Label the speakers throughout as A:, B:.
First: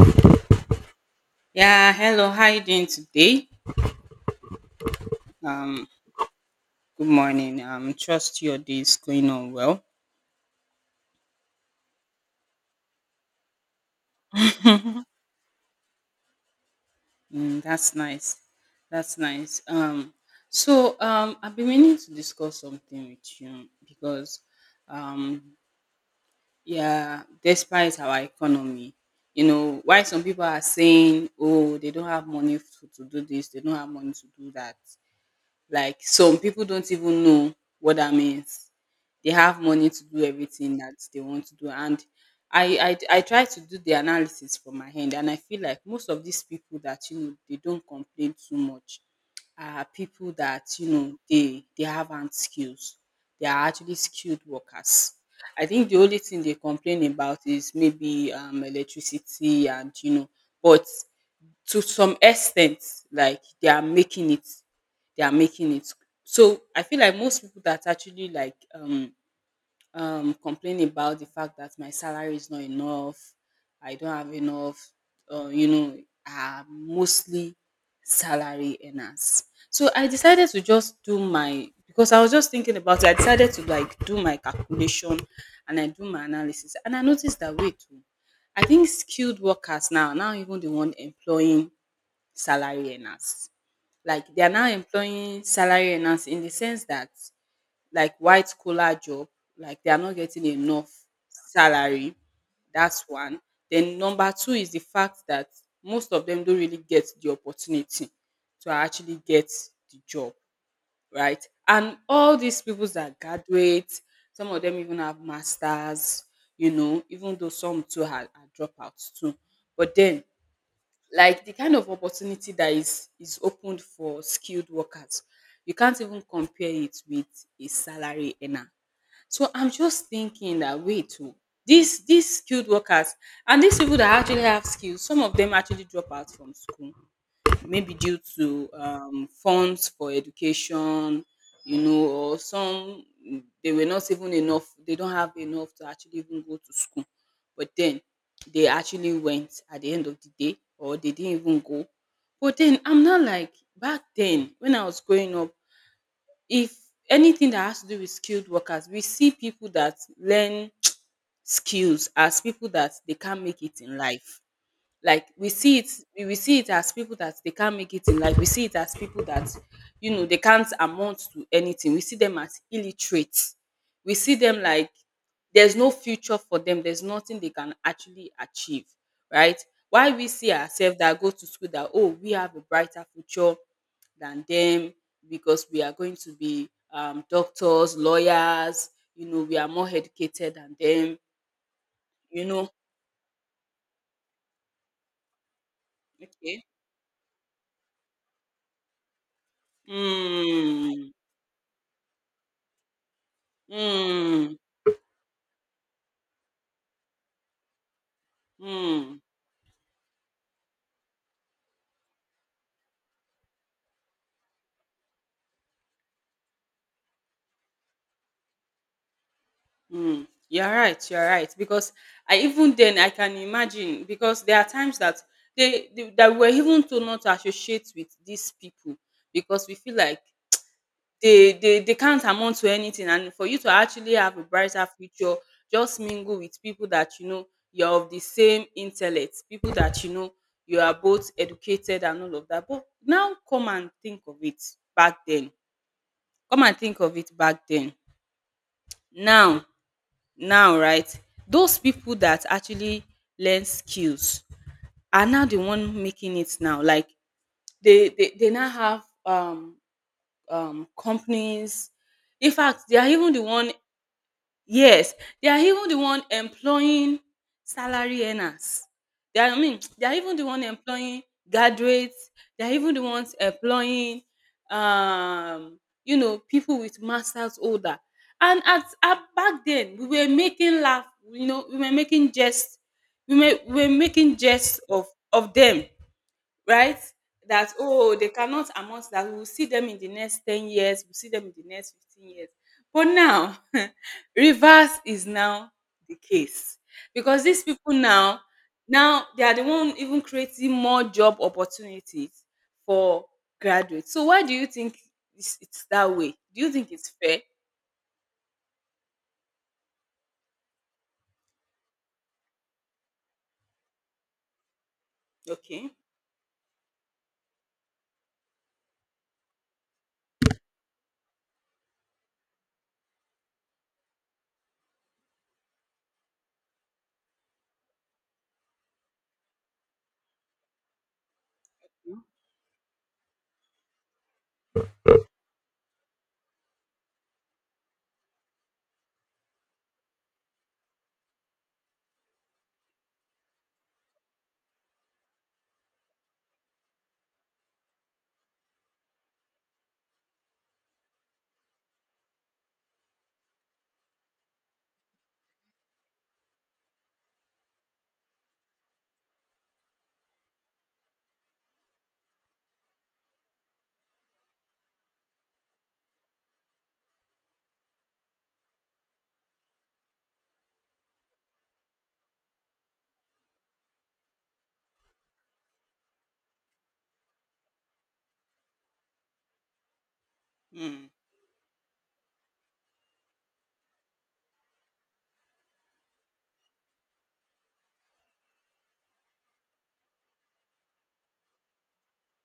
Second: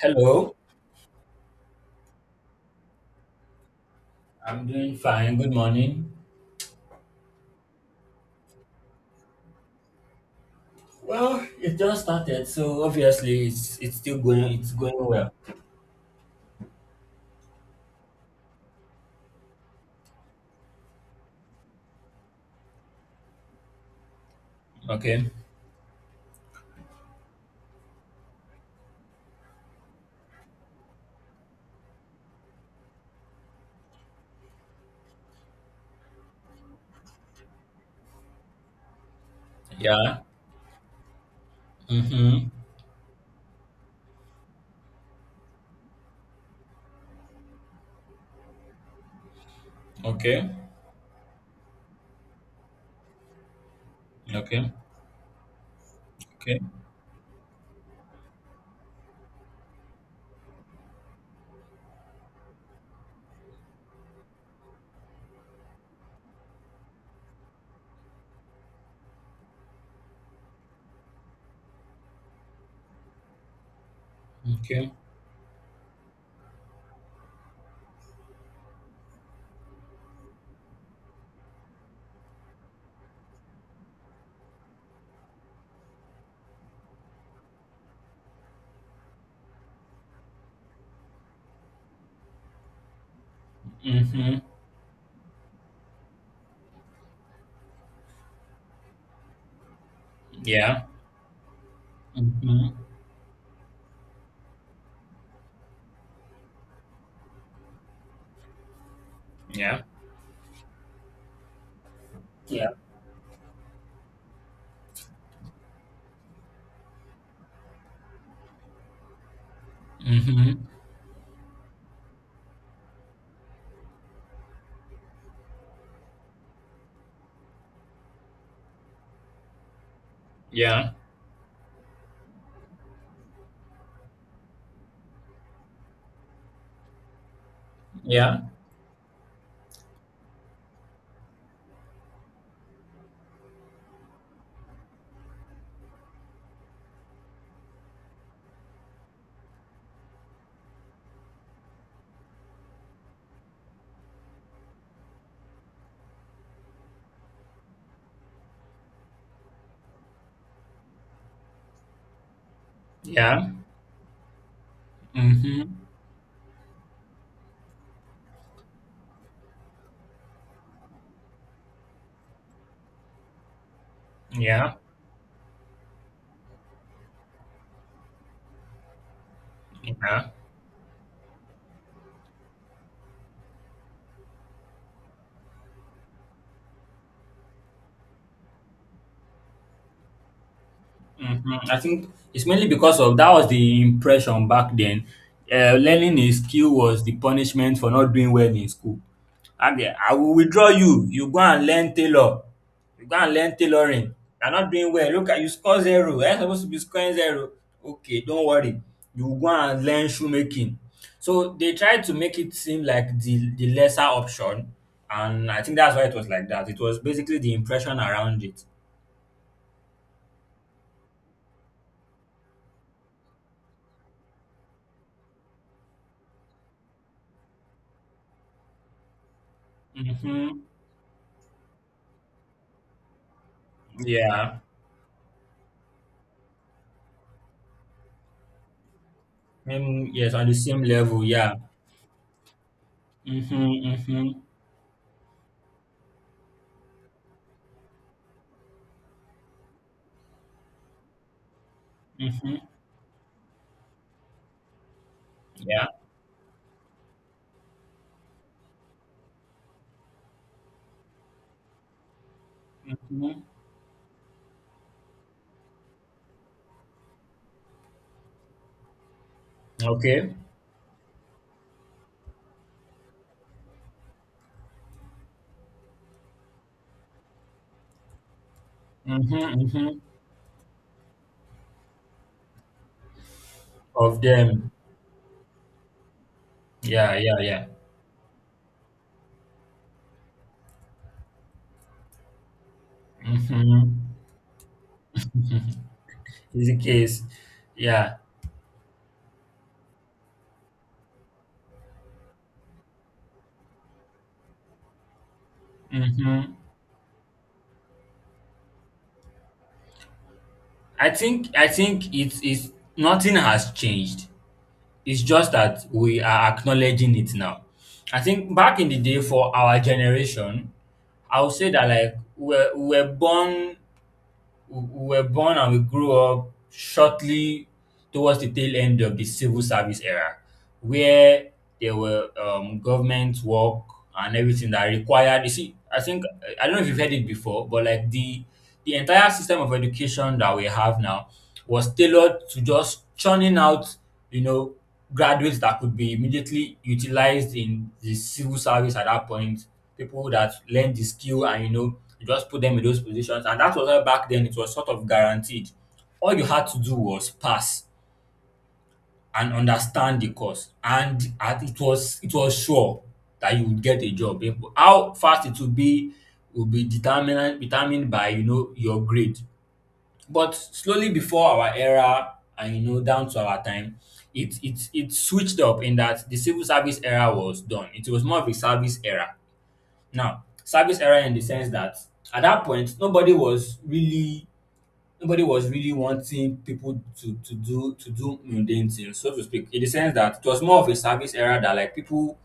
A: Hello,
B: Yeah, hello. How you doing today?
A: I'm doing fine. Good
B: Um,
A: morning.
B: Good morning. Trust your day is going on well.
A: Well, it just started, so obviously it's still going. It's going well.
B: Mm, that's nice. That's nice. So I've been meaning to discuss something with you because,
A: Okay.
B: um, yeah, despite our economy, you know, why some people are saying, oh, they don't have money to do this, they don't have money to do that. Like some people don't even know what that means. They have money to
A: Yeah.
B: do everything that they want to do. And
A: Mhm.
B: I try to do the analysis from my hand, and I feel like most of these people that, you know, they don't complain too much are people
A: Okay.
B: that, you know, they haven't skills. They are actually skilled
A: Okay.
B: workers. I think the only thing they
A: Okay.
B: complain about is maybe electricity, and but to some extent, like they are making it. They are making it. So I feel like most people that actually like complain about the fact that my salary is not enough, I don't have
A: Okay.
B: enough, uh, you know, are mostly salary earners. So I decided to just do my because I was just thinking about it. I decided to like do my calculation, and I do my analysis, and I noticed that wait, oh, I think skilled workers now, even the one employing salary earners. Like
A: Mhm.
B: they are now employing salary earners in the sense that, like, white collar job, like, they are not getting
A: Yeah.
B: enough salary.
A: Mhm.
B: That's one. Then number two is the fact that most of them don't really get the opportunity to actually get
A: Yeah.
B: the job, right? And all these
A: Yeah.
B: people that graduate, some of them even have masters, you know, even though some too are dropouts too. But then,
A: Mhm.
B: like, the kind of opportunity that is opened for skilled workers, you can't even compare it with a salary earner. So I'm just thinking that
A: Yeah.
B: wait, oh, these skilled workers and these people that actually have skills, some of them actually drop out from school maybe due
A: Yeah.
B: to funds for education, you know, or some they were not even enough, they don't have enough to actually even go to school. But then they actually went at the end of the day, or they didn't even go. But then I'm not, like, back then when I was growing up, if anything that has to do with skilled workers, we see people that learn skills as people that they can't
A: Yeah.
B: make it in life. Like we see
A: Mhm.
B: it, we see it as people that they can't make it in life, we see it as people that, you know, they can't amount to anything. We see them as illiterate, we see them
A: Yeah.
B: like there's no future for them, there's nothing they can actually achieve, right? Why we
A: Yeah.
B: see ourselves that go to school that, oh, we have a brighter future than them because we are going to be doctors, lawyers, you know, we are more educated than them,
A: Mhm. I think
B: you
A: it's mainly
B: know.
A: because of that was the impression back then. Learning a
B: Okay.
A: skill was the punishment for not doing well in school. Okay, I will withdraw you.
B: Mm.
A: You go and learn tailor. You go and learn tailoring. You're
B: Mm,
A: not doing well. Look at you score zero. You're supposed to be scoring zero. Okay, don't worry.
B: mm,
A: You will go and learn shoemaking. So they tried to make it seem like the lesser option, and I think that's why it was like that. It was basically the impression around it.
B: mm. You're right, you're right. Because I, even then, I can imagine because there are times that they that we're even told not to associate with these people because we feel like
A: Mm-hmm.
B: they can't amount to anything, and for you to actually have a
A: Yeah.
B: brighter future, just mingle with people that, you know, you're of the same intellect, people that,
A: Mm,
B: you know,
A: yes, on the
B: you
A: same
B: are
A: level.
B: both
A: Yeah.
B: educated and all of that. But now
A: Mm-hmm,
B: come and think
A: mm-hmm,
B: of it back then. Come and think of it back then. Now right, those people that
A: mm-hmm,
B: actually learn skills are now the
A: yeah,
B: one making it now. Like they now have companies. In fact, they are even
A: mm-hmm.
B: the one. Yes, they are even the one employing salary earners. They are, I mean, they are
A: Okay.
B: even the one employing graduates. They are even the ones employing, um, you know, people with masters older. And at
A: Mm-hmm,
B: back
A: mm-hmm.
B: then, we were making laugh. You know, we were making jest. We were
A: Of
B: making
A: them.
B: jest of them, right?
A: Yeah. Yeah. Yeah.
B: That, oh, they cannot amount, that we will see them in the next 10 years, we'll see them in the next 15 years. But now,
A: Mm-hmm.
B: reverse is now the
A: Is the
B: case
A: case.
B: because these people
A: Yeah.
B: now, they are the one even creating more job opportunities for graduates. So why do you think it's that way?
A: Mm-hmm.
B: Do you think it's fair?
A: I think it's nothing has changed. It's just that
B: Okay.
A: we are acknowledging it now. I think back in the day for our generation, I would say that like we were born and we grew up shortly towards the tail end of the civil service era, where there were government work and everything that required. You see, I think I don't know if you've heard it before, but like the entire system of education that we have now was tailored to just churning out, you know, graduates that could be immediately utilized in the civil service at that point. People that learn the skill and you know, you just put them in those positions. And that was why back then it was sort of guaranteed. All you had to do was pass and understand the course, and at it was sure that you would get a job. How fast it would be will be determinant determined by you know your grade. But slowly before our era and you know down to our time, it switched up in that the civil service era was done. It was more of a service era. Now, service
B: Mm.
A: era in the sense that at that point nobody was really wanting people to do mundane things, so to speak. In the sense that it was more of a service era that like people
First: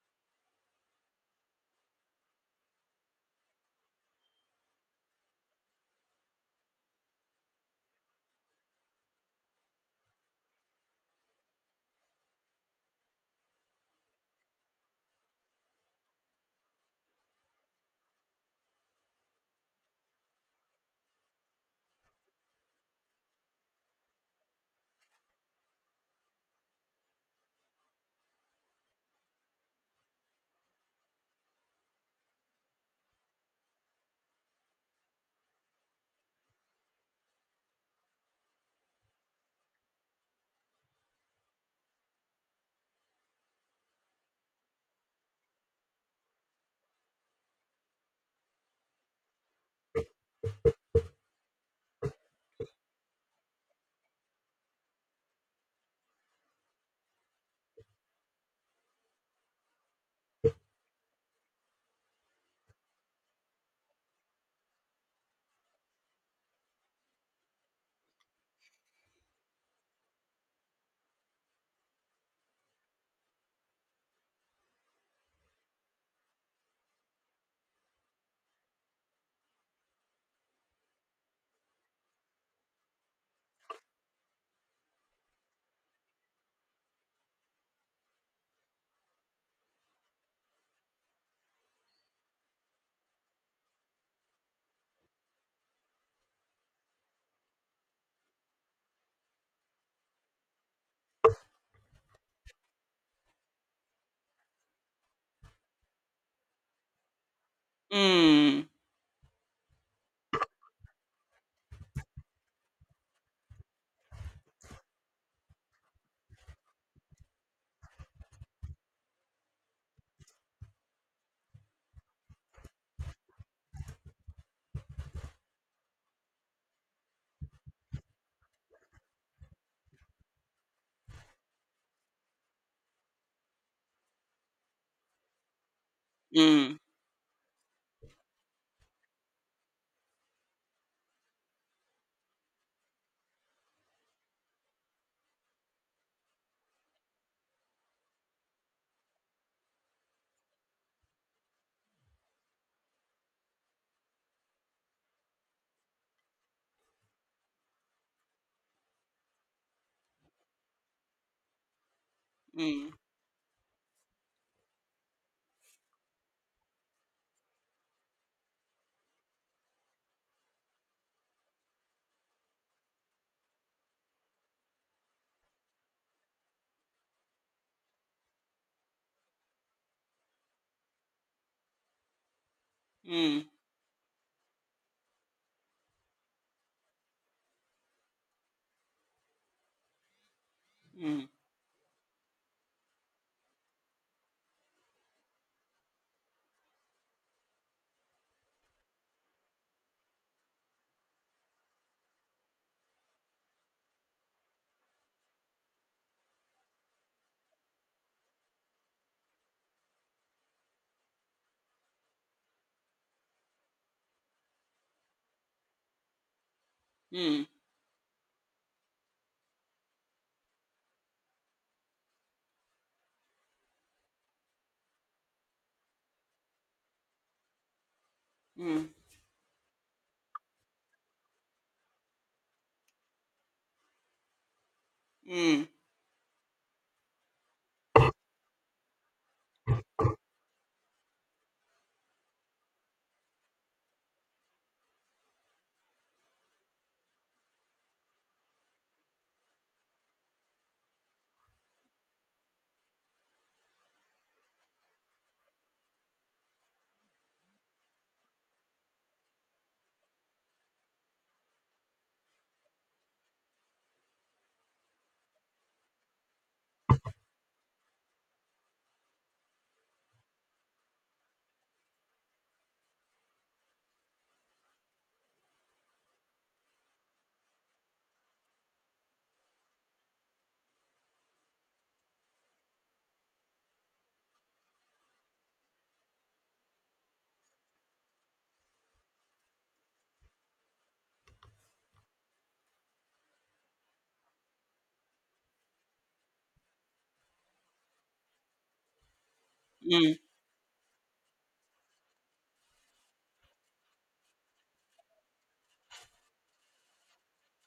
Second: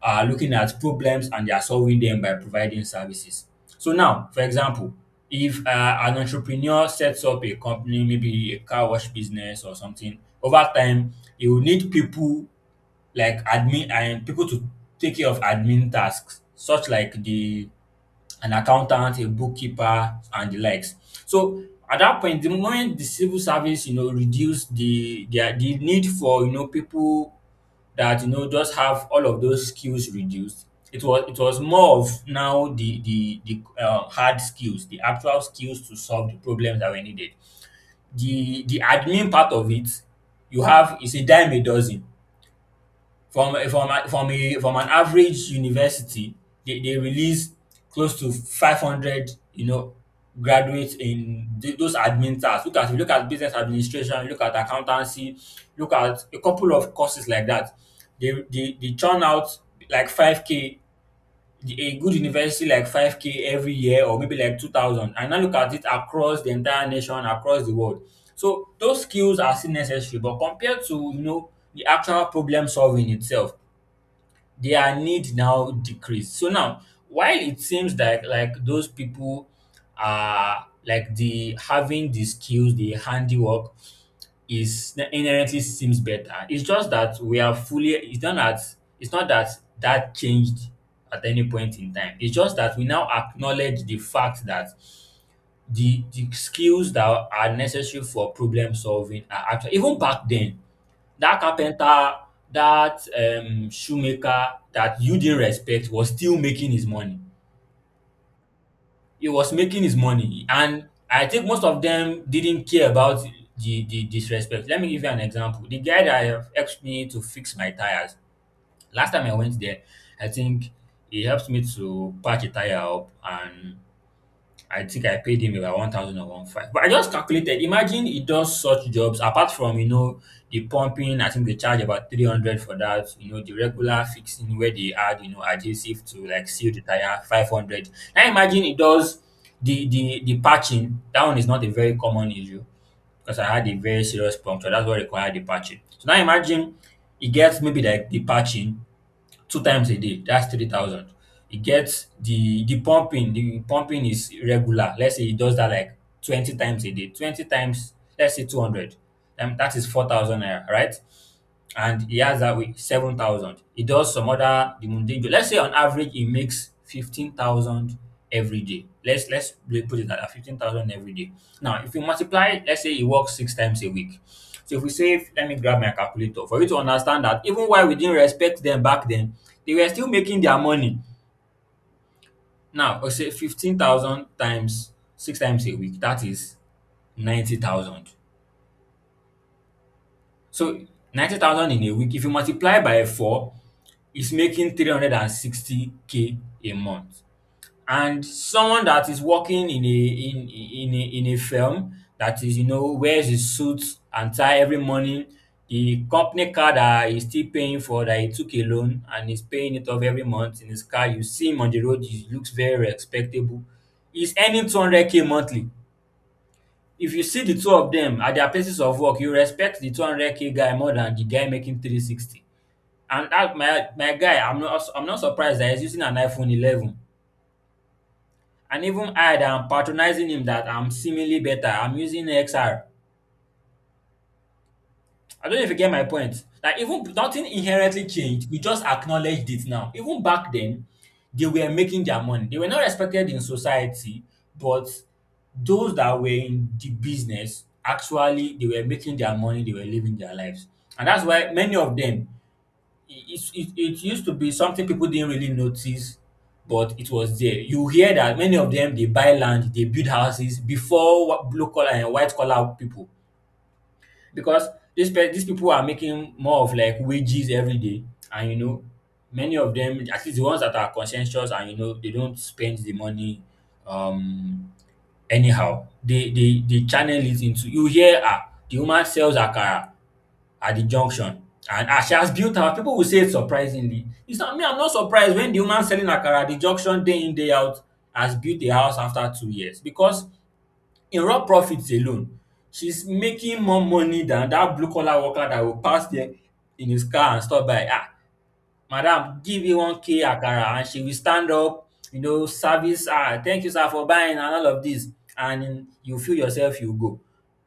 A: are looking at problems and they are solving them by providing services. So now, for example, if an entrepreneur sets up a company, maybe a car wash business or something, over time you will need people like admin and people to take care of admin tasks, such like the an accountant, a bookkeeper, and the likes. So at that point, the moment the civil service, you know, reduced the need for you know people that you know just have all of those skills reduced. It was more of now the hard skills, the actual skills to solve the problems that were needed. The admin part of it, you have is a dime a dozen from a from a from a from an average university, they release close to 500, you know, graduates in those admin tasks. Look at business administration, look at accountancy, look at a couple of courses like that. They churn out like 5K a good university like 5K every year or maybe like 2000, and now look at it across the entire nation across the world. So those skills are still necessary, but compared to you know the actual problem solving itself, their need now decrease. So now, while it seems like those people are like the having the skills, the handiwork is inherently seems better. It's just that we are fully. It's not that that changed at any point in time. It's just that we now acknowledge the fact that the skills that are necessary for problem solving are actually even back then that carpenter, that shoemaker that you didn't respect was still making his money.
B: Mm.
A: He was making his money, and I think most of them didn't care about the disrespect. Let me give you an example. The guy that have helped me to fix my tires. Last time I went there, I think he helped me to patch a tire up and I think I paid him about one thousand and one five. But I just calculated. Imagine he does such jobs apart from you know the pumping. I think they charge about 300 for that. You know the regular fixing where they add you know adhesive to like seal
B: Mm.
A: the tire 500. Now imagine he does the patching. That one is not a very common issue because I had a very serious puncture. That's what required the patching. So now imagine he gets maybe like the patching two times a day. That's 3,000. He gets the pumping. The pumping is regular. Let's say he does that like 20 times a day. 20 times, let's say 200. That is 4,000 naira, right? And he has that with
B: Mm.
A: 7,000. He does some other the mundane job. Let's say on average he makes 15,000 every day. Let's really put it at that, 15,000 every day. Now, if you multiply it, let's say he works six times a week. So if we say, let me grab my calculator for you to understand that even while we didn't respect them back then, they were still making their money. Now, I say
B: Mm.
A: 15,000 times six times a week, that is 90,000. So
B: Mm.
A: 90,000 in a week, if you multiply by four, is making 360K a month, and someone that is working in a firm that is you know wears his suit and tie every morning, the company car that he's still paying for, that he took a loan and he's paying it off every month in his car, you see him on the road, he looks very respectable, he's earning 200K monthly. If you see
B: Mm.
A: the two of them at their places of work, you respect the 200K guy more than the guy making 360. And that my guy, I'm not surprised that he's using an iPhone 11. And
B: Mm.
A: even I that I'm patronizing him that I'm seemingly better, I'm using XR. I don't know
B: Mm.
A: if you get my point. That even nothing inherently changed. We just acknowledged it now. Even back then, they were making their money. They were not respected in society, but those that were in the business actually they were making their money, they were living their lives. And that's why many of them it used to be something people didn't really notice, but it was there. You hear that many of them they buy land, they build houses before blue collar and white collar people because these people are making more of like wages every day, and you know many of them, at least the ones that are conscientious, and you know they don't spend the money um anyhow, they channel it into, you hear, ah, the woman sells akara at the junction. And as she has built her, people will say it surprisingly. It's not me, I'm not surprised when the woman selling akara at the junction day in, day out has built a house after 2 years because in raw profits alone, she's making more money than that blue collar worker that will pass there in his car and stop by. Ah, madam, give you
B: Mm. Mm.
A: 1K akara, and she will stand up, you know, service, ah, thank you, sir, for buying and all of this. And you feel yourself, you go,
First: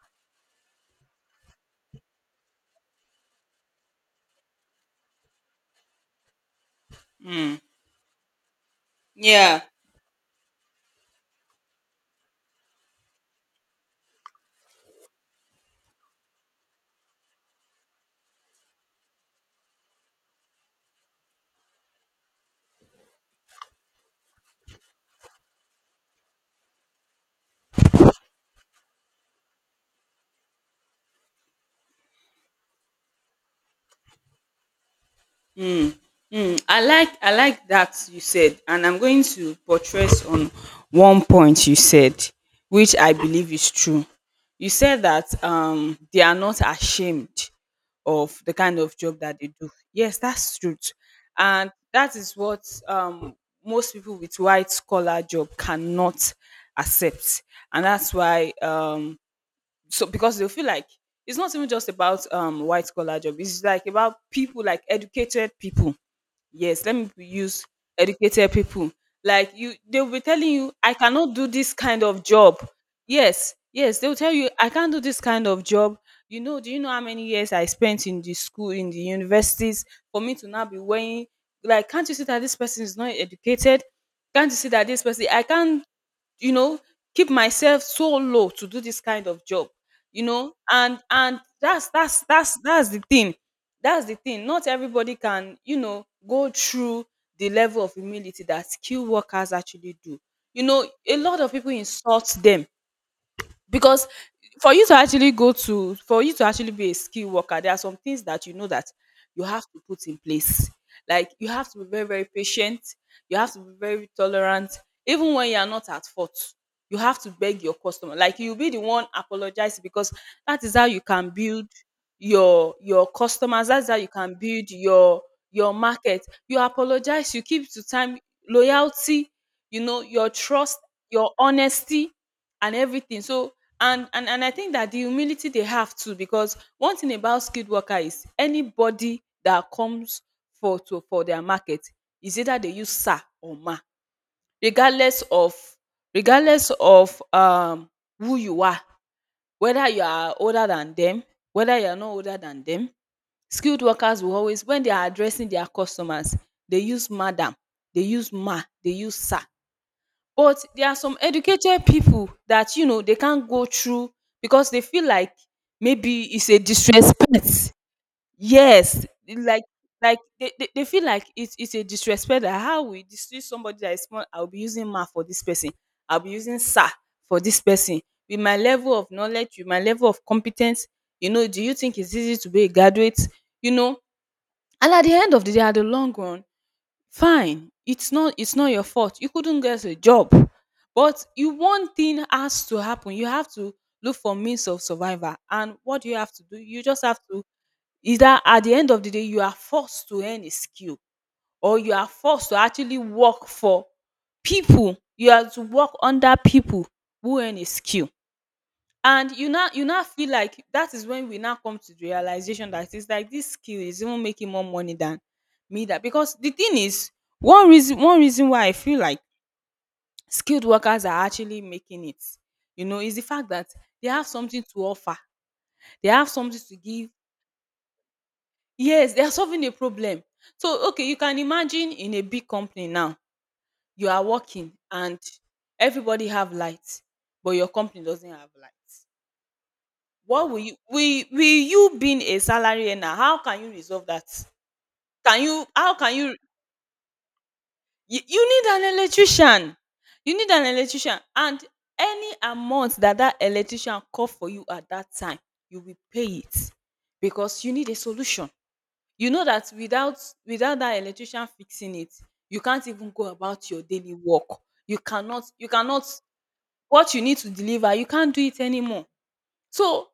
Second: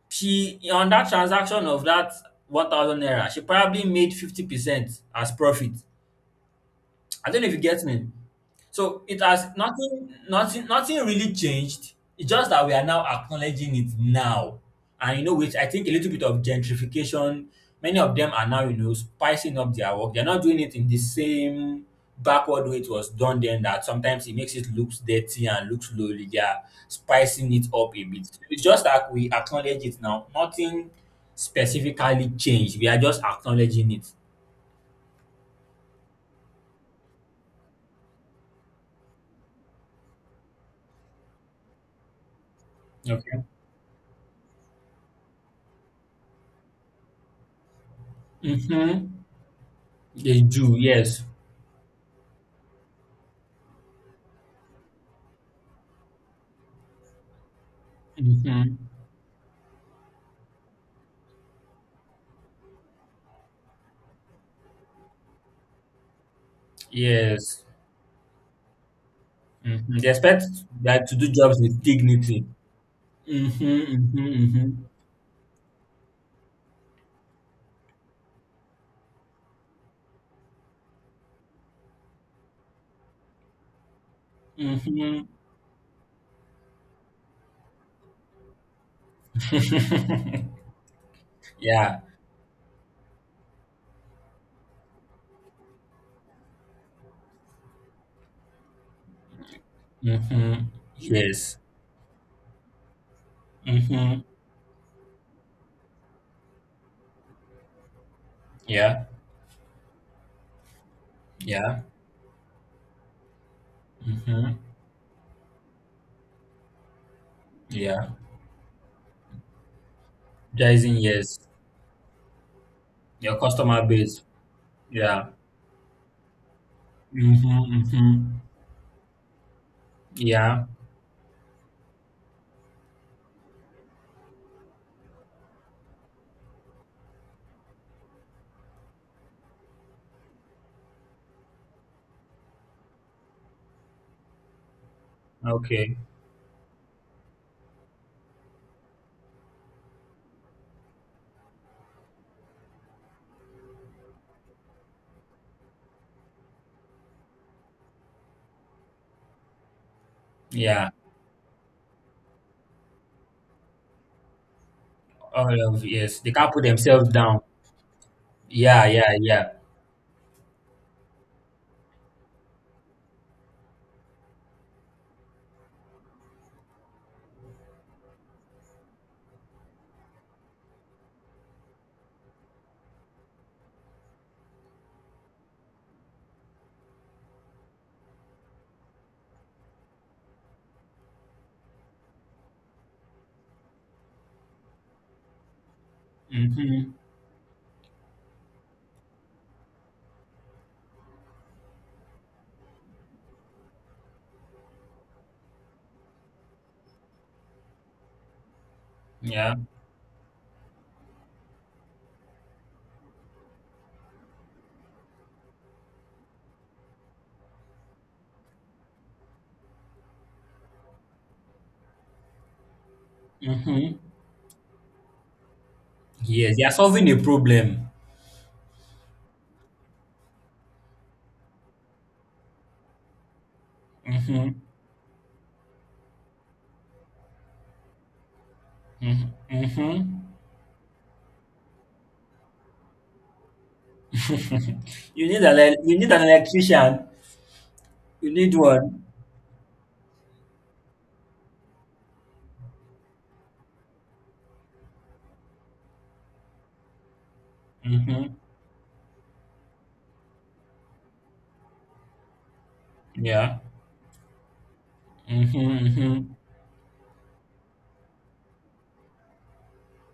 A: she on that transaction of that 1,000 naira she probably made 50% as profit. I don't know if
B: Mm.
A: you get me. So it has
B: Yeah.
A: nothing, nothing, nothing really changed. It's just that we are now acknowledging it now, and you know, which I think a little bit of gentrification. Many of them are now, you know, spicing up their work. They're not doing it in the same backward way it was done then. That sometimes it makes it looks dirty and looks lowly. They are spicing it up a bit. It's just that we acknowledge it now. Nothing specifically changed. We are just acknowledging it.
B: Mm, mm. I like that you said, and I'm going to buttress on one point you said, which I
A: Okay.
B: believe is true. You said that they are not ashamed of the kind of job
A: Mm-hmm.
B: that they do. Yes,
A: They
B: that's
A: do.
B: truth,
A: Yes.
B: and that is what, most people with white collar job cannot accept, and that's why
A: Mhm.
B: so because they feel like it's not even just about white collar job. It's like about people, like educated people. Yes, let me
A: Yes.
B: use educated people like you.
A: Mhm. They
B: They'll be
A: expect
B: telling you, I
A: that to do
B: cannot do
A: jobs
B: this
A: with
B: kind of
A: dignity.
B: job. Yes, yes,
A: Mhm,
B: they'll tell you, I
A: mhm,
B: can't do this kind of job. You know, do you know how many years I spent in the school, in the universities, for me to now be wearing, like, can't you see that this person is not educated, can't you see that this
A: mhm,
B: person, I can't, you know, keep myself so low to do this kind of job. You
A: mhm.
B: know, and and that's
A: Yeah.
B: that's that's that's the thing, that's the thing. Not everybody can, you know, go through the level of humility that skilled workers actually do. You
A: Mhm.
B: know, a lot of
A: Yes.
B: people insult them because
A: Mhm.
B: for you to actually go to, for you to actually be a skilled worker, there are some things that, you know, that
A: Yeah.
B: you have to put in place. Like, you have to
A: Yeah.
B: be very, very patient, you have to be very
A: Mhm.
B: tolerant, even when you are not at fault you have to beg your
A: Yeah.
B: customer, like, you be the one apologize, because that is how
A: Jason,
B: you can
A: yes.
B: build your
A: Your
B: customers,
A: customer
B: that's how you
A: base.
B: can build
A: Yeah.
B: your market. You apologize, you
A: Mhm,
B: keep to
A: mhm.
B: time, loyalty, you know, your
A: Yeah.
B: trust, your honesty, and everything. So and I think that the humility they have too, because one thing about skilled worker is anybody that comes for to for their market is either they use sir or ma, regardless of
A: Okay.
B: regardless of um who you are, whether you are older than them, whether you are not older than them, skilled workers will always, when they are addressing their customers, they use madam, they use ma, they use sir. But there
A: Yeah.
B: are some educated people that, you know, they can't go through because they feel like
A: All of yes.
B: maybe
A: They
B: it's
A: can't
B: a
A: put themselves down.
B: disrespect.
A: Yeah.
B: Yes.
A: Yeah. Yeah.
B: Like like they feel like it's a disrespect. That how we distress somebody that is small, I'll be using math for this person. I'll be using sir for this person. With my level of knowledge, with my level of competence, you know, do you think it's easy to be a graduate? You know, and at the end of the day, at the long run, fine, it's not your fault. You couldn't get a job. But you, one thing has to happen. You have to look for means of survival. And what do you have to do? You
A: Mhm.
B: just have to either, at the end of the day, you are forced to earn a skill or you are forced to actually work for people. You have to work under people who earn a skill, and you
A: Yeah.
B: now, you now feel like that is when we now come to the realization that it's like this skill is even making more money than me. That because the thing is, one reason, why I feel like skilled workers are actually making it, you know, is the fact that
A: Mhm.
B: they have something to offer, they have
A: Yes.
B: something
A: They are
B: to
A: solving
B: give.
A: a problem.
B: Yes, they are solving a problem. So, okay, you can imagine in a big company now, you are
A: Mhm,
B: working, and everybody have lights, but your company doesn't have light.
A: mhm, mhm,
B: What will you, being a salary earner, how can you resolve that?
A: mhm. You need
B: Can
A: an
B: you how
A: you need
B: can
A: an
B: you
A: electrician.
B: you
A: You
B: you
A: need
B: need an
A: one.
B: electrician. You need an electrician, and any amount that that electrician call for you at that time, you will pay it because you need a
A: Mhm.
B: solution. You know that without, that electrician fixing it, you can't even go
A: Yeah.
B: about your daily work. You cannot,
A: Mhm, mhm.
B: what you need to deliver, you can't do it anymore. So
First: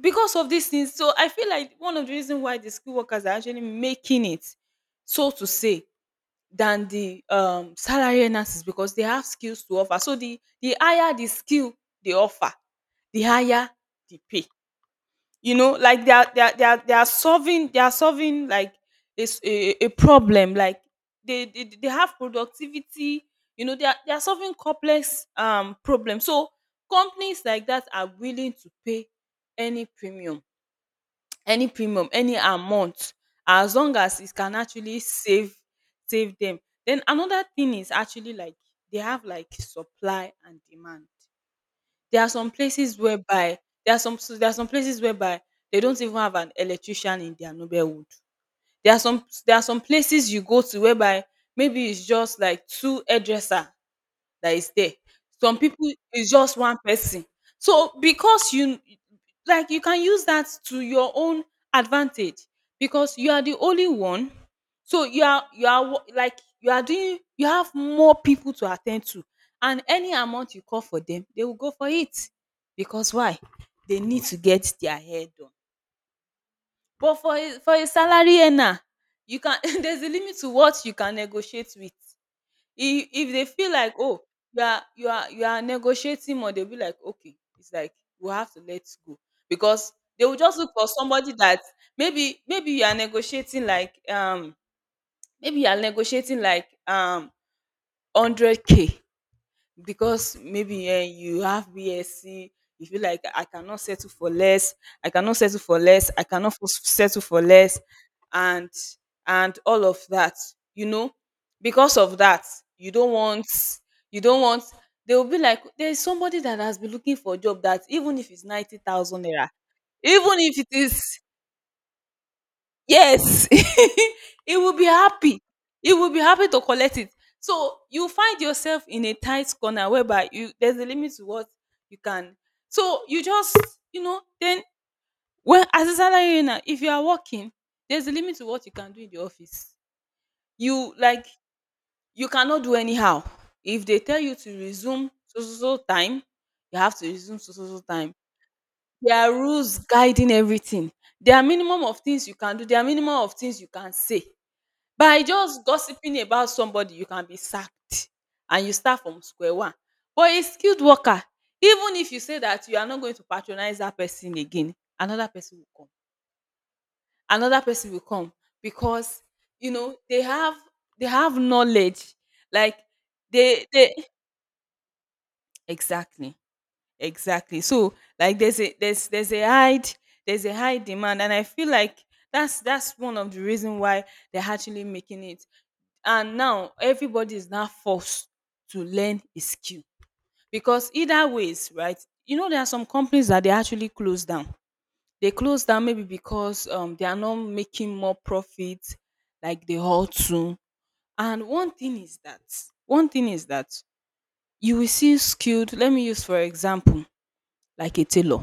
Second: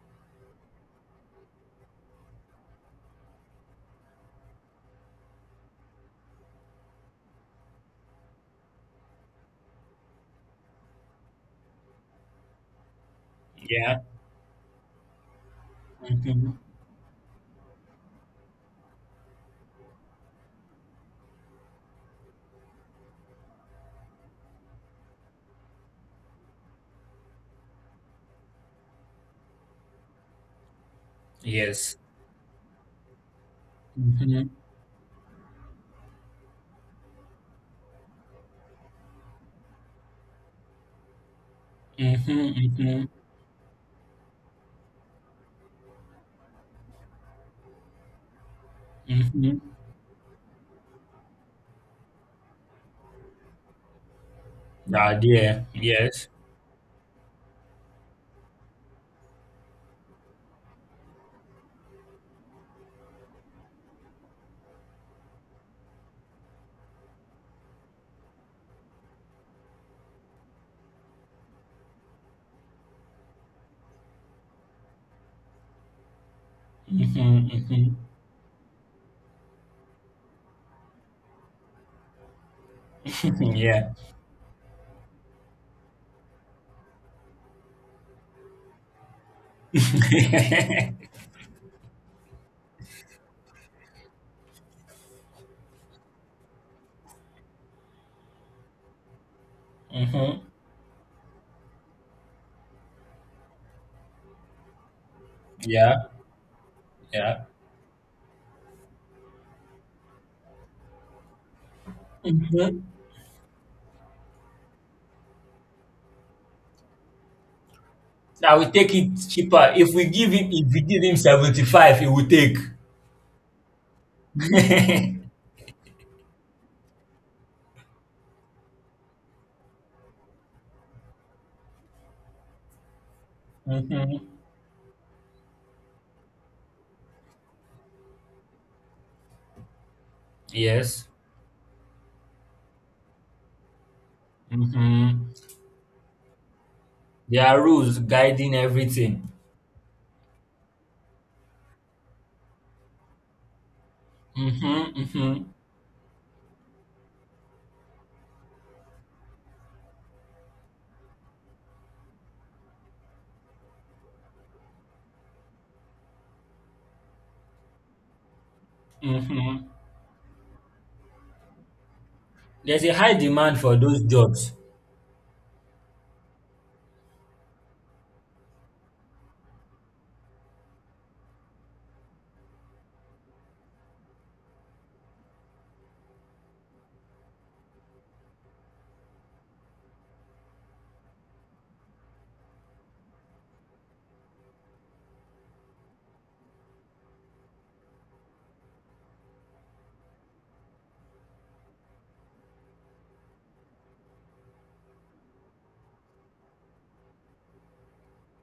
B: because of these things, so I feel like one of the reasons why the skilled workers are actually making it, so to say, than the salary earners is because they have skills to offer. So the higher the skill they offer, the higher
A: Yeah.
B: the pay, you know, like they are they
A: Mhm.
B: are they are, they are solving like this a problem, like they have productivity. You know, they are solving complex problems, so companies like that are willing to pay any premium,
A: Yes.
B: any amount, as long as it
A: Mhm,
B: can actually save, save them. Then another thing is actually like they have like supply and demand. There are some places
A: mhm,
B: whereby there are some places whereby they don't even have an electrician in their nobelwood. There are some
A: mhm,
B: there are
A: mhm.
B: some places you go to whereby maybe it's just like two hairdresser that is there.
A: Ah,
B: Some
A: dear.
B: people
A: Yes.
B: is just one person. So because you, like you can use that to your own advantage because you are the only one. So like you are doing, you have more people to attend to, and any amount you call for them, they will go for it. Because why? They need to get their hair done. But for a
A: Mhm,
B: salary earner, you can there's a limit to what you can negotiate with. If they
A: mhm.
B: feel
A: Yeah.
B: like, oh, you are negotiating more, they'll be like, okay, it's like we have to let go, because they will just look for somebody that, maybe you are negotiating like maybe you are negotiating like um 100K because
A: Mhm.
B: maybe you have BSc, you feel like, I cannot settle for less, I cannot settle for
A: Yeah.
B: less, I cannot f- settle for
A: Yeah.
B: less, and all of that, you know, because of that,
A: Mhm.
B: you don't want, you don't want. They will be like, there is somebody that has been looking for a job that even if it's
A: I will
B: ninety
A: take it
B: thousand naira,
A: cheaper. If we give
B: even
A: him,
B: if it
A: if we give him
B: is.
A: 75, he will take.
B: Yes, it will be happy. It will be happy to collect it. So you find yourself in a tight corner whereby you, there's a limit to what you can. So you just, you
A: Mhm.
B: know, then when, as a salary earner, if you are working, there's a limit to what you can do in the office. You,
A: Yes.
B: like, you cannot do anyhow. If they tell you to resume
A: Mhm.
B: so so so time, you have to resume
A: There
B: so
A: are
B: so so
A: rules
B: time.
A: guiding
B: There
A: everything.
B: are rules guiding everything. There are minimum of things you can do. There are minimum of things you can say.
A: Mhm,
B: By
A: mhm,
B: just gossiping about somebody you can be sacked and you start from square one. But a skilled worker, even if you say that you are not going to patronize that person again, another person will come. Another person will come because,
A: mhm.
B: you know, they have, they have knowledge, like
A: There's a high demand
B: they
A: for
B: they
A: those jobs.
B: exactly, exactly so like there's a high demand, and I feel like that's one of the reason why they're actually making it, and now everybody is now forced to learn a skill because either ways, right? You know, there are some companies that they actually close down. They close down maybe because they are not making more profit like they ought to. And one thing is that you will see skilled, let me use for example, like a tailor.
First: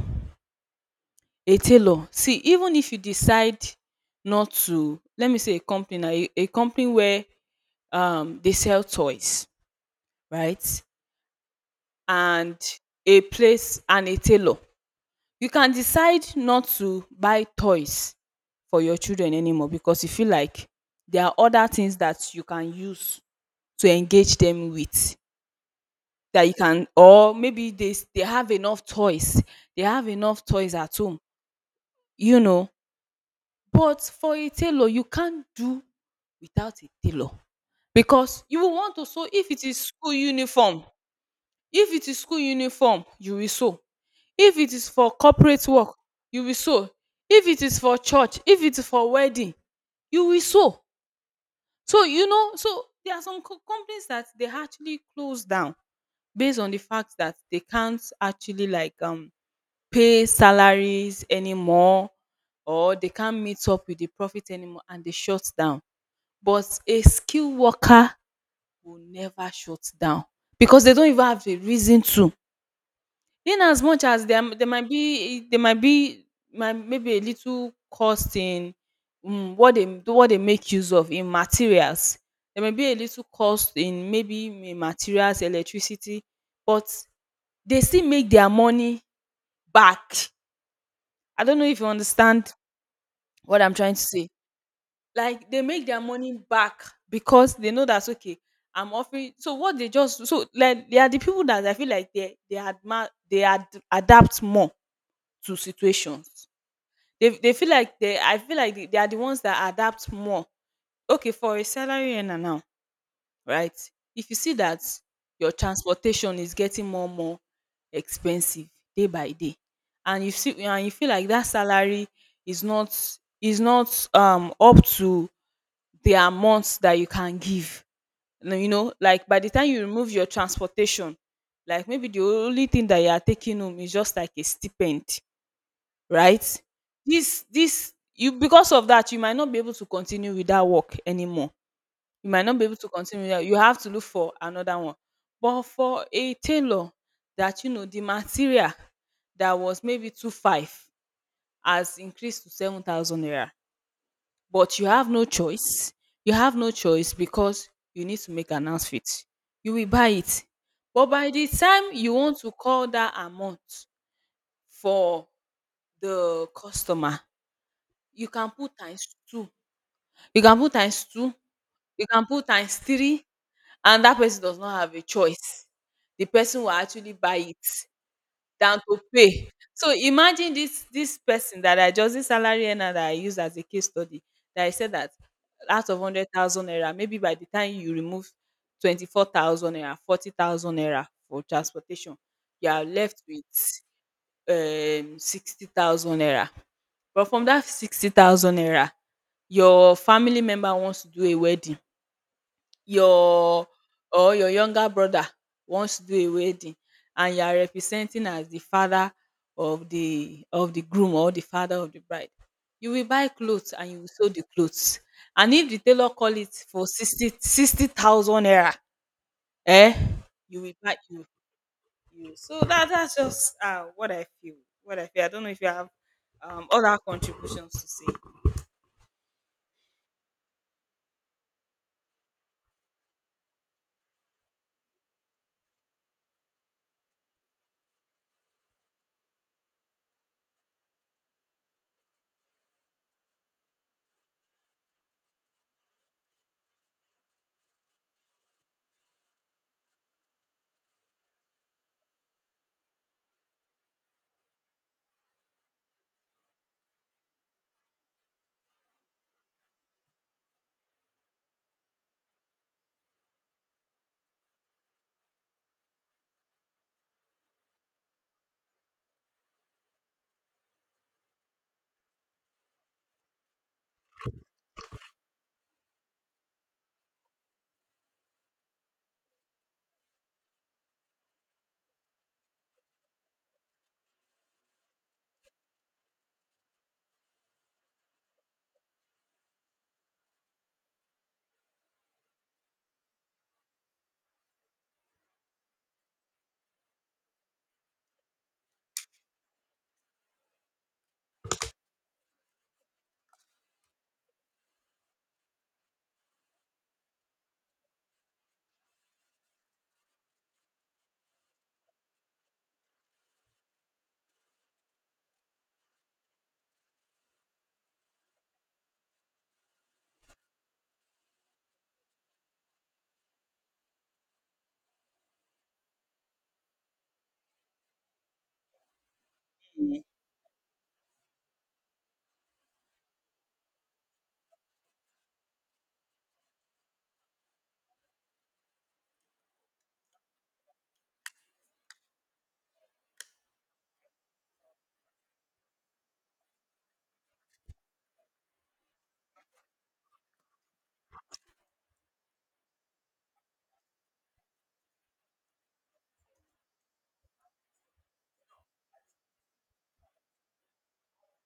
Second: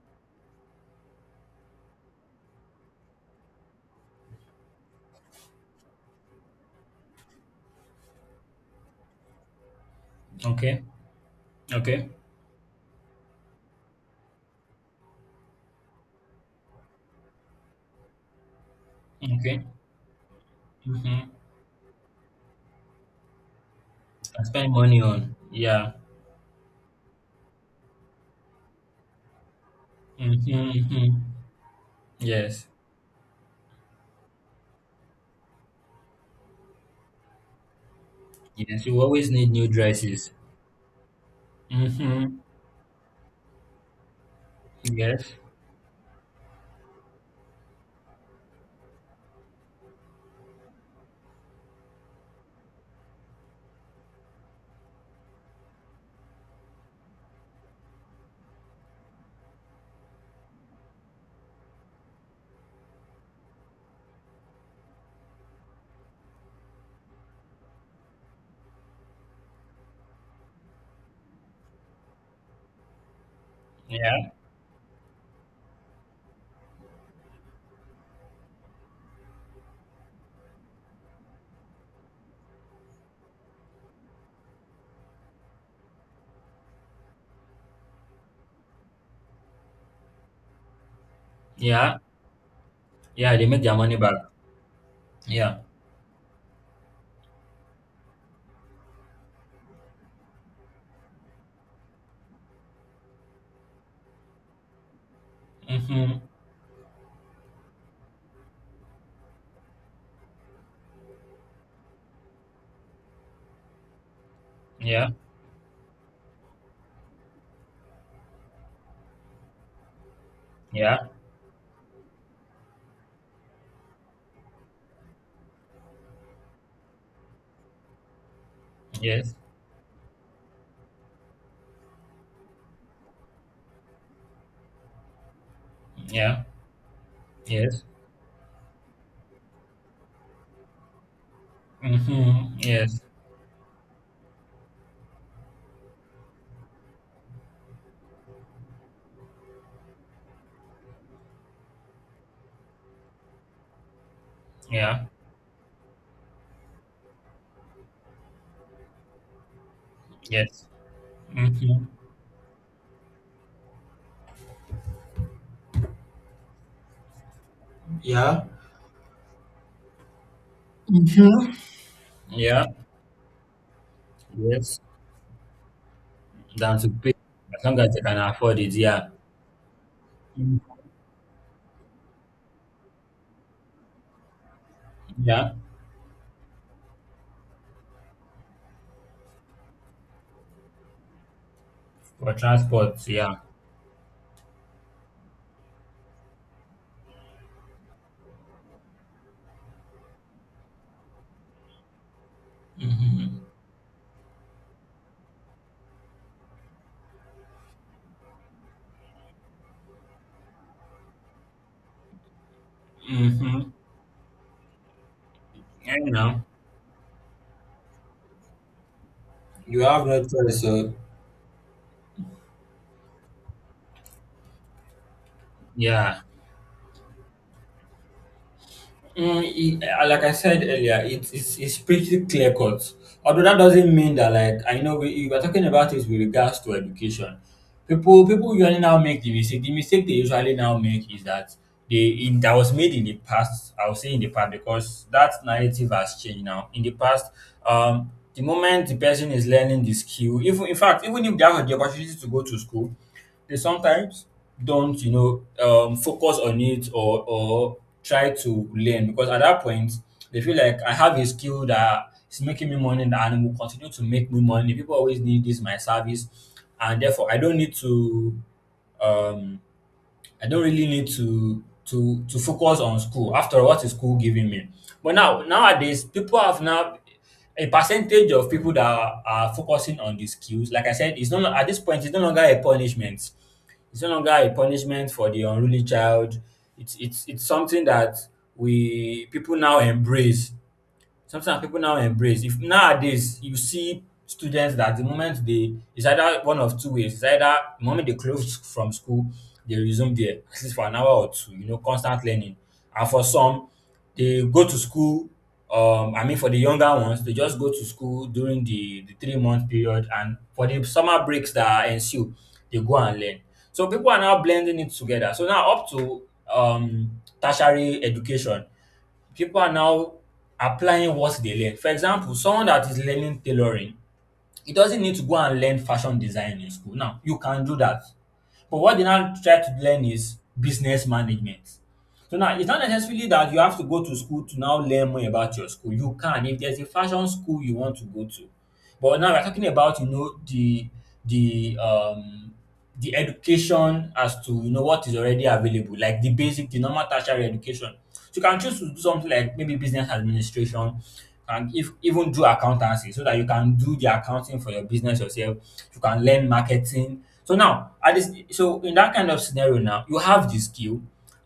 B: A tailor, see, even if you decide not to, let me say a company, a company where they sell toys, right?
A: Okay, okay,
B: And a place and a tailor. You can decide not to buy toys for your children
A: okay.
B: anymore because you feel like there
A: Mhm.
B: are other things that you can use to engage
A: I
B: them
A: spend money
B: with,
A: on. Yeah.
B: that you can, or maybe they have enough toys. They have
A: Mhm,
B: enough toys at home,
A: mhm.
B: you
A: Yes,
B: know. But for a tailor, you can't do without a tailor because you will
A: yes.
B: want
A: You
B: to sew
A: always
B: if
A: need
B: it
A: new
B: is school
A: dresses.
B: uniform. If it is school
A: Mhm.
B: uniform, you will sew. If it is for
A: Yes.
B: corporate work, you will sow. If it is for church, if it is for wedding, you will sow. So, you know, so there are some companies that they actually close down based on the fact that they can't actually like pay salaries anymore, or they can't meet up with the profit anymore, and they shut down. But a skilled worker will never shut down because they don't even have the reason to. In as much as
A: Yeah.
B: there might be might maybe a little cost in what they, make use of in materials. There may be a little cost in maybe in materials, electricity, but they still make their money back. I don't know if you
A: Yeah.
B: understand
A: Yeah. They make
B: what
A: their
B: I'm trying
A: money
B: to
A: back.
B: say. Like
A: Yeah.
B: they make their money back because they know that's okay. I'm offering so what they, just so, like they are the people that I feel like they admire they ad, adapt more to
A: Mhm.
B: situations. They feel like they I feel like they are the ones that adapt more. Okay, for a salary earner now, right? If you see that
A: Yeah.
B: your transportation is getting more and more expensive day by day, and you see and you
A: Yeah.
B: feel like that salary is not, is not up to the amount that you can give. No, you know, like
A: Yes.
B: by the time you remove your transportation, like maybe the only thing that you are taking home is just like a stipend,
A: Yeah.
B: right? This
A: Yes.
B: this you, because of that, you might not be able to continue with that work anymore. You might
A: Mhm.
B: not be able to
A: Yes.
B: continue with that. You have to look for another one. But for a tailor, that, you know, the material that was maybe two five has increased to 7,000 naira. But you
A: Yeah.
B: have no choice. You have no choice because you need to make an outfit. You will buy it.
A: Yes.
B: But by the
A: Mhm.
B: time you want to call that amount for the customer, you
A: Yeah.
B: can put times two, you can put times two you can put
A: Yeah.
B: times three, and that person does not
A: Yes.
B: have a choice, the person will
A: Than to
B: actually
A: pay
B: buy
A: as
B: it
A: long as they can afford it.
B: than to
A: Yeah.
B: pay. So imagine
A: Mm.
B: this, this person that I just this salary earner that I use as a case study, that I said that
A: Yeah,
B: out of 100,000 naira, maybe by the time you remove 24,000 naira, 40,000 naira for transportation,
A: for
B: you are
A: transport.
B: left
A: Yeah.
B: with 60,000 naira. But from that 60,000 naira, your family member wants to do a wedding,
A: Mm-hmm.
B: your, or your younger brother wants to do a wedding, and you are representing as the father of the groom, or the father of the bride. You will buy
A: Mm-hmm.
B: clothes, and you will sew the clothes. And if the
A: And
B: tailor call
A: now,
B: it for sixty thousand 60,000 naira,
A: you
B: eh,
A: have no choice,
B: you will
A: so
B: buy, you. So that, that's just what I feel. What I feel. I don't know if you have
A: yeah.
B: other contributions to say.
A: Mm, it, like I said earlier, it's, it's pretty clear cut. Although that doesn't mean that, like, I know we are talking about it with regards to education. People usually now make the mistake. The mistake they usually now make is that they, in that, was made in the past. I will say in the past because that narrative has changed now. In the past, the moment the person is learning the skill, even, in fact, even if they have the opportunity to go to school, they sometimes don't, you know, focus on it, or try to learn, because at that point they feel like I have a skill that is making me money and it will continue to make me money. People always need this my service, and therefore I don't need to, um I don't really need to to focus on school. After all, what is school giving me? But now, nowadays, people have now a percentage of people that are focusing on the skills. Like I said, it's no lo- at this point it's no longer a punishment. It's no longer a punishment for the unruly child. It's it's something that we people now embrace, something people now embrace. If nowadays you see students that, the moment they, it's either one of two ways: it's either the moment they close from school they resume there at least for an hour or two, you know, constant learning, and for some they go to school, I mean for the younger ones they just go to school during the 3 month period and for the summer breaks that ensue they go and learn. So people are now blending it together. So now up to, um tertiary education, people are now applying what they learn. For example, someone that is learning tailoring, he doesn't need to go and learn fashion design in school. Now, you can do that. But what they now try to learn is business management. So now it's not necessarily that you have to go to school to now learn more about your school. You can, if there's a fashion school you want to go to. But now we're talking about, you know, the um the education as to, you know, what is already available, like the basic, the normal tertiary education. So you can choose to do something like maybe business administration, and if even do accountancy so that you can do the accounting for your business yourself. You can learn marketing. So now at this, so in that kind of scenario now you have the skill.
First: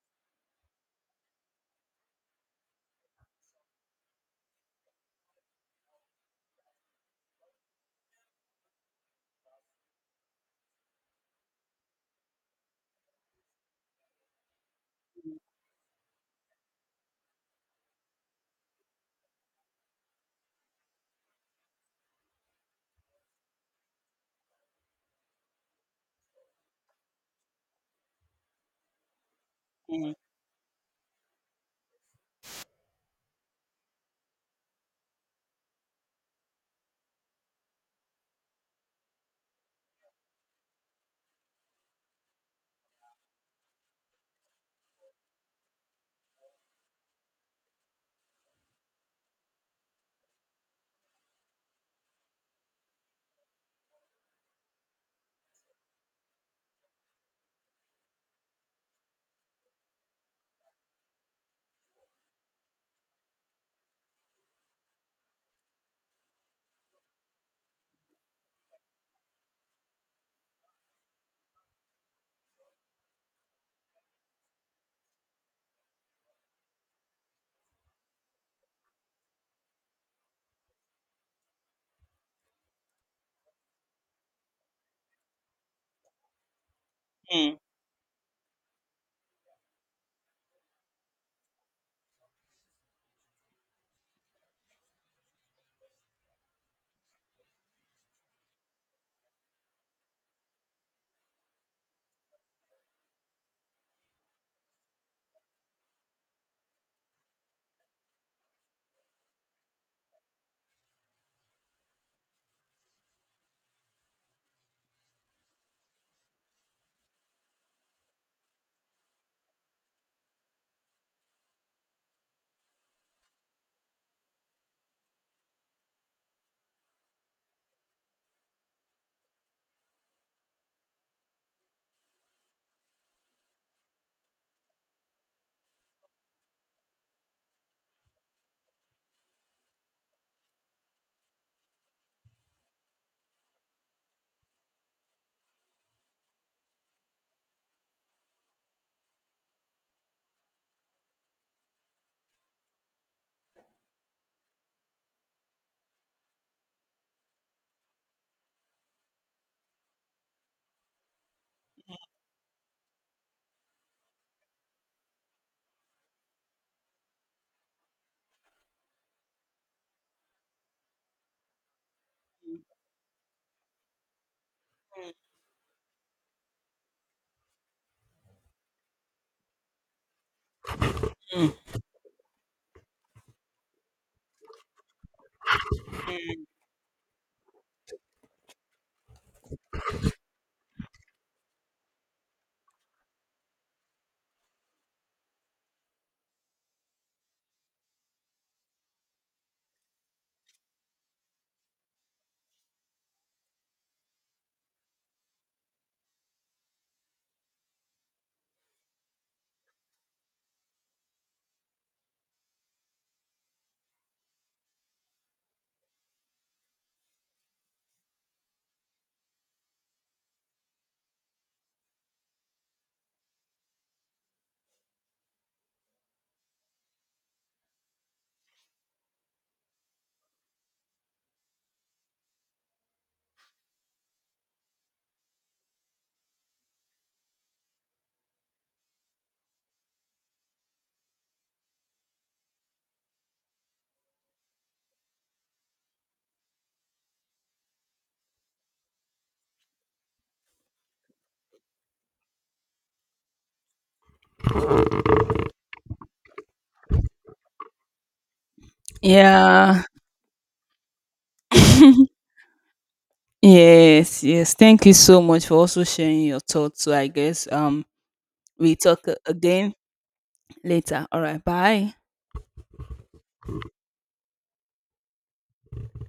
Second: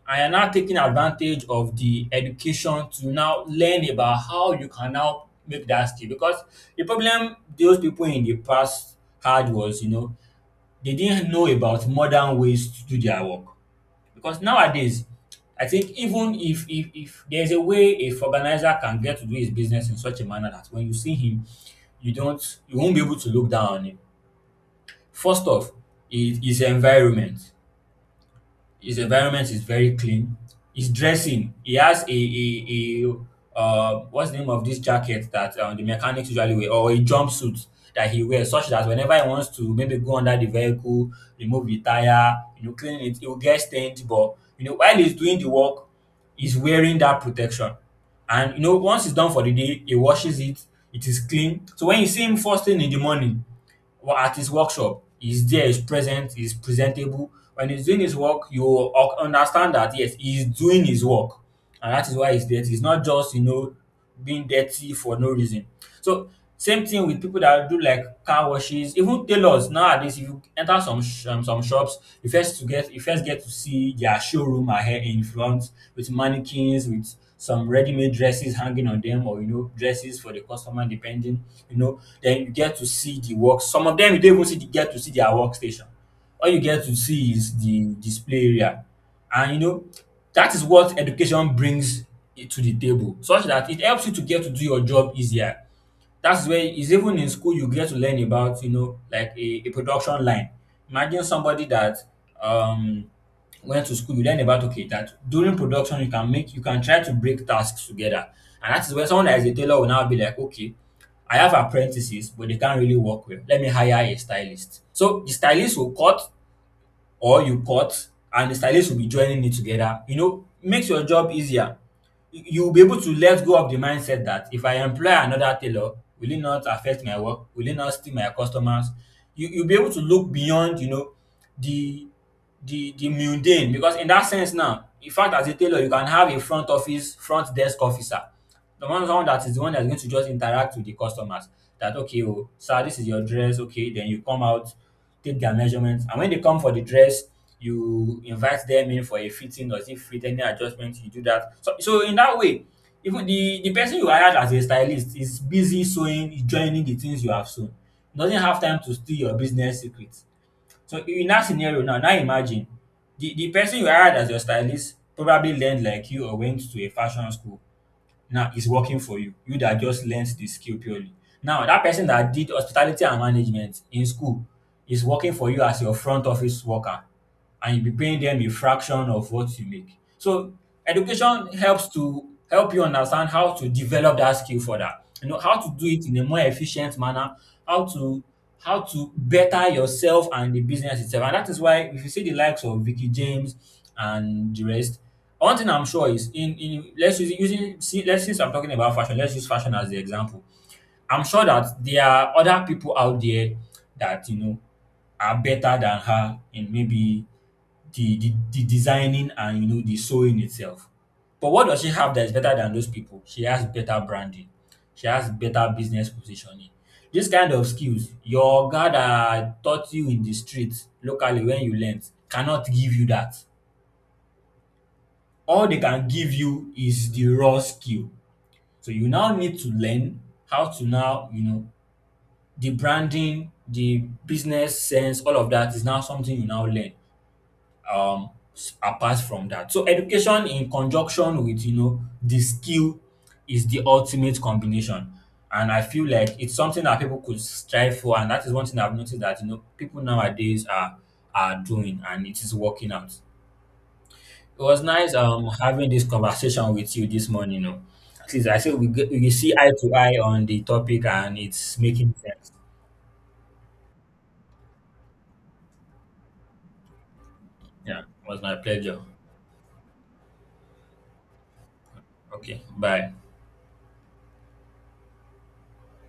A: I am now taking advantage of the education to now learn about how you can now make that skill, because the problem those people in the past had was, you know, they didn't know about modern ways to do their work. Because nowadays I think even if there's a way a organizer can get to do his business in such a manner that when you see him, you won't be able to look down on him. First off is his environment. His environment is very
B: Mm,
A: clean. His dressing, he has a what's the name of this jacket that, the mechanics usually wear, or a jumpsuit that he wears such that whenever he wants to maybe go under the vehicle, remove the tire, you know, clean it, it will get stained. But, you know, while he's doing the work, he's wearing that protection. And you know, once it's done for the day, he washes it, it is clean. So when you see him first thing in the morning, at his workshop, he's there, he's present, he's presentable. When he's doing his work, you will understand that yes, he's doing his work, and that is why he's there. He's not just, you know, being dirty for no reason. So same thing with people that do like car washes, even tailors nowadays. If you enter some some shops, you first to get you first get to see their showroom ahead in front with mannequins, with some ready-made dresses hanging on them, or you know dresses for the customer depending. You know, then you get to see the work. Some of them you don't even get to see their workstation. All you get to see is
B: mm.
A: the display area. And you know, that is what education brings it to the table, such that it helps you to get to do your job easier. That's where is, even in school you get to learn about, you know, like a production line. Imagine somebody that, um went to school, you learn about okay, that during production you can make you can try to break tasks together, and that is where someone that is a tailor will now be like, okay, I have apprentices, but they can't really work well. Let me hire a stylist. So the stylist will cut, or you cut and the stylist will be joining it together. You know, makes your job easier. You will be able to let go of the mindset that if I employ another tailor, will it not affect my work? Will it not steal my customers? You'll be able to look beyond, you know, the the mundane, because in that sense now, in fact as a tailor you can have a front office, front desk officer. The one someone that is the one that's going to just interact with the customers that, okay, oh sir, this is your dress, okay. Then you come out, take their measurements, and when they come for the dress, you invite them in for a fitting, or if fit any adjustment, you do that. So so in that way, even the person you hired as a stylist is busy sewing, joining the things you have sewn. Doesn't have time to steal your business secrets. So in that scenario now, now imagine the person you hired as your stylist probably learned like you, or went to a fashion school, now it's working for you, you that just learnt the skill purely. Now that person that did hospitality and management in school is working for you as your front office worker, and you'll be paying them a fraction of what you make. So education helps to help you understand how to develop that skill further, you know, how to do it in a more efficient manner, how to, how to better yourself and the business itself. And that is why, if you see the likes of Vicky James and the rest. One thing I'm sure is in let's use using see let's, since I'm talking about fashion, let's use fashion as the example. I'm sure that there are other people out there that, you know, are better than her in maybe the designing and, you know, the sewing itself. But what does she have that is better than those people? She has better branding. She has better business positioning. This kind of skills, your guy that taught you in the street locally when you learnt cannot give you that. All they can give you is the raw skill. So you now need to learn how to now, you know, the branding, the business sense, all of that is now something you now learn. Um, apart from that, so education in conjunction with, you know, the skill is the ultimate combination, and I feel like it's something that people could strive for, and that is one thing I've noticed that, you know, people nowadays are doing, and it is working out. It was nice having this conversation with you this morning. Oh. At least I say we see eye
B: Yeah.
A: to eye on the topic and it's making sense.
B: Yes, yes. Thank you so much for also sharing your thoughts. So I guess
A: Yeah, it was my
B: we
A: pleasure.
B: talk again later. All right. Bye.
A: Okay, bye.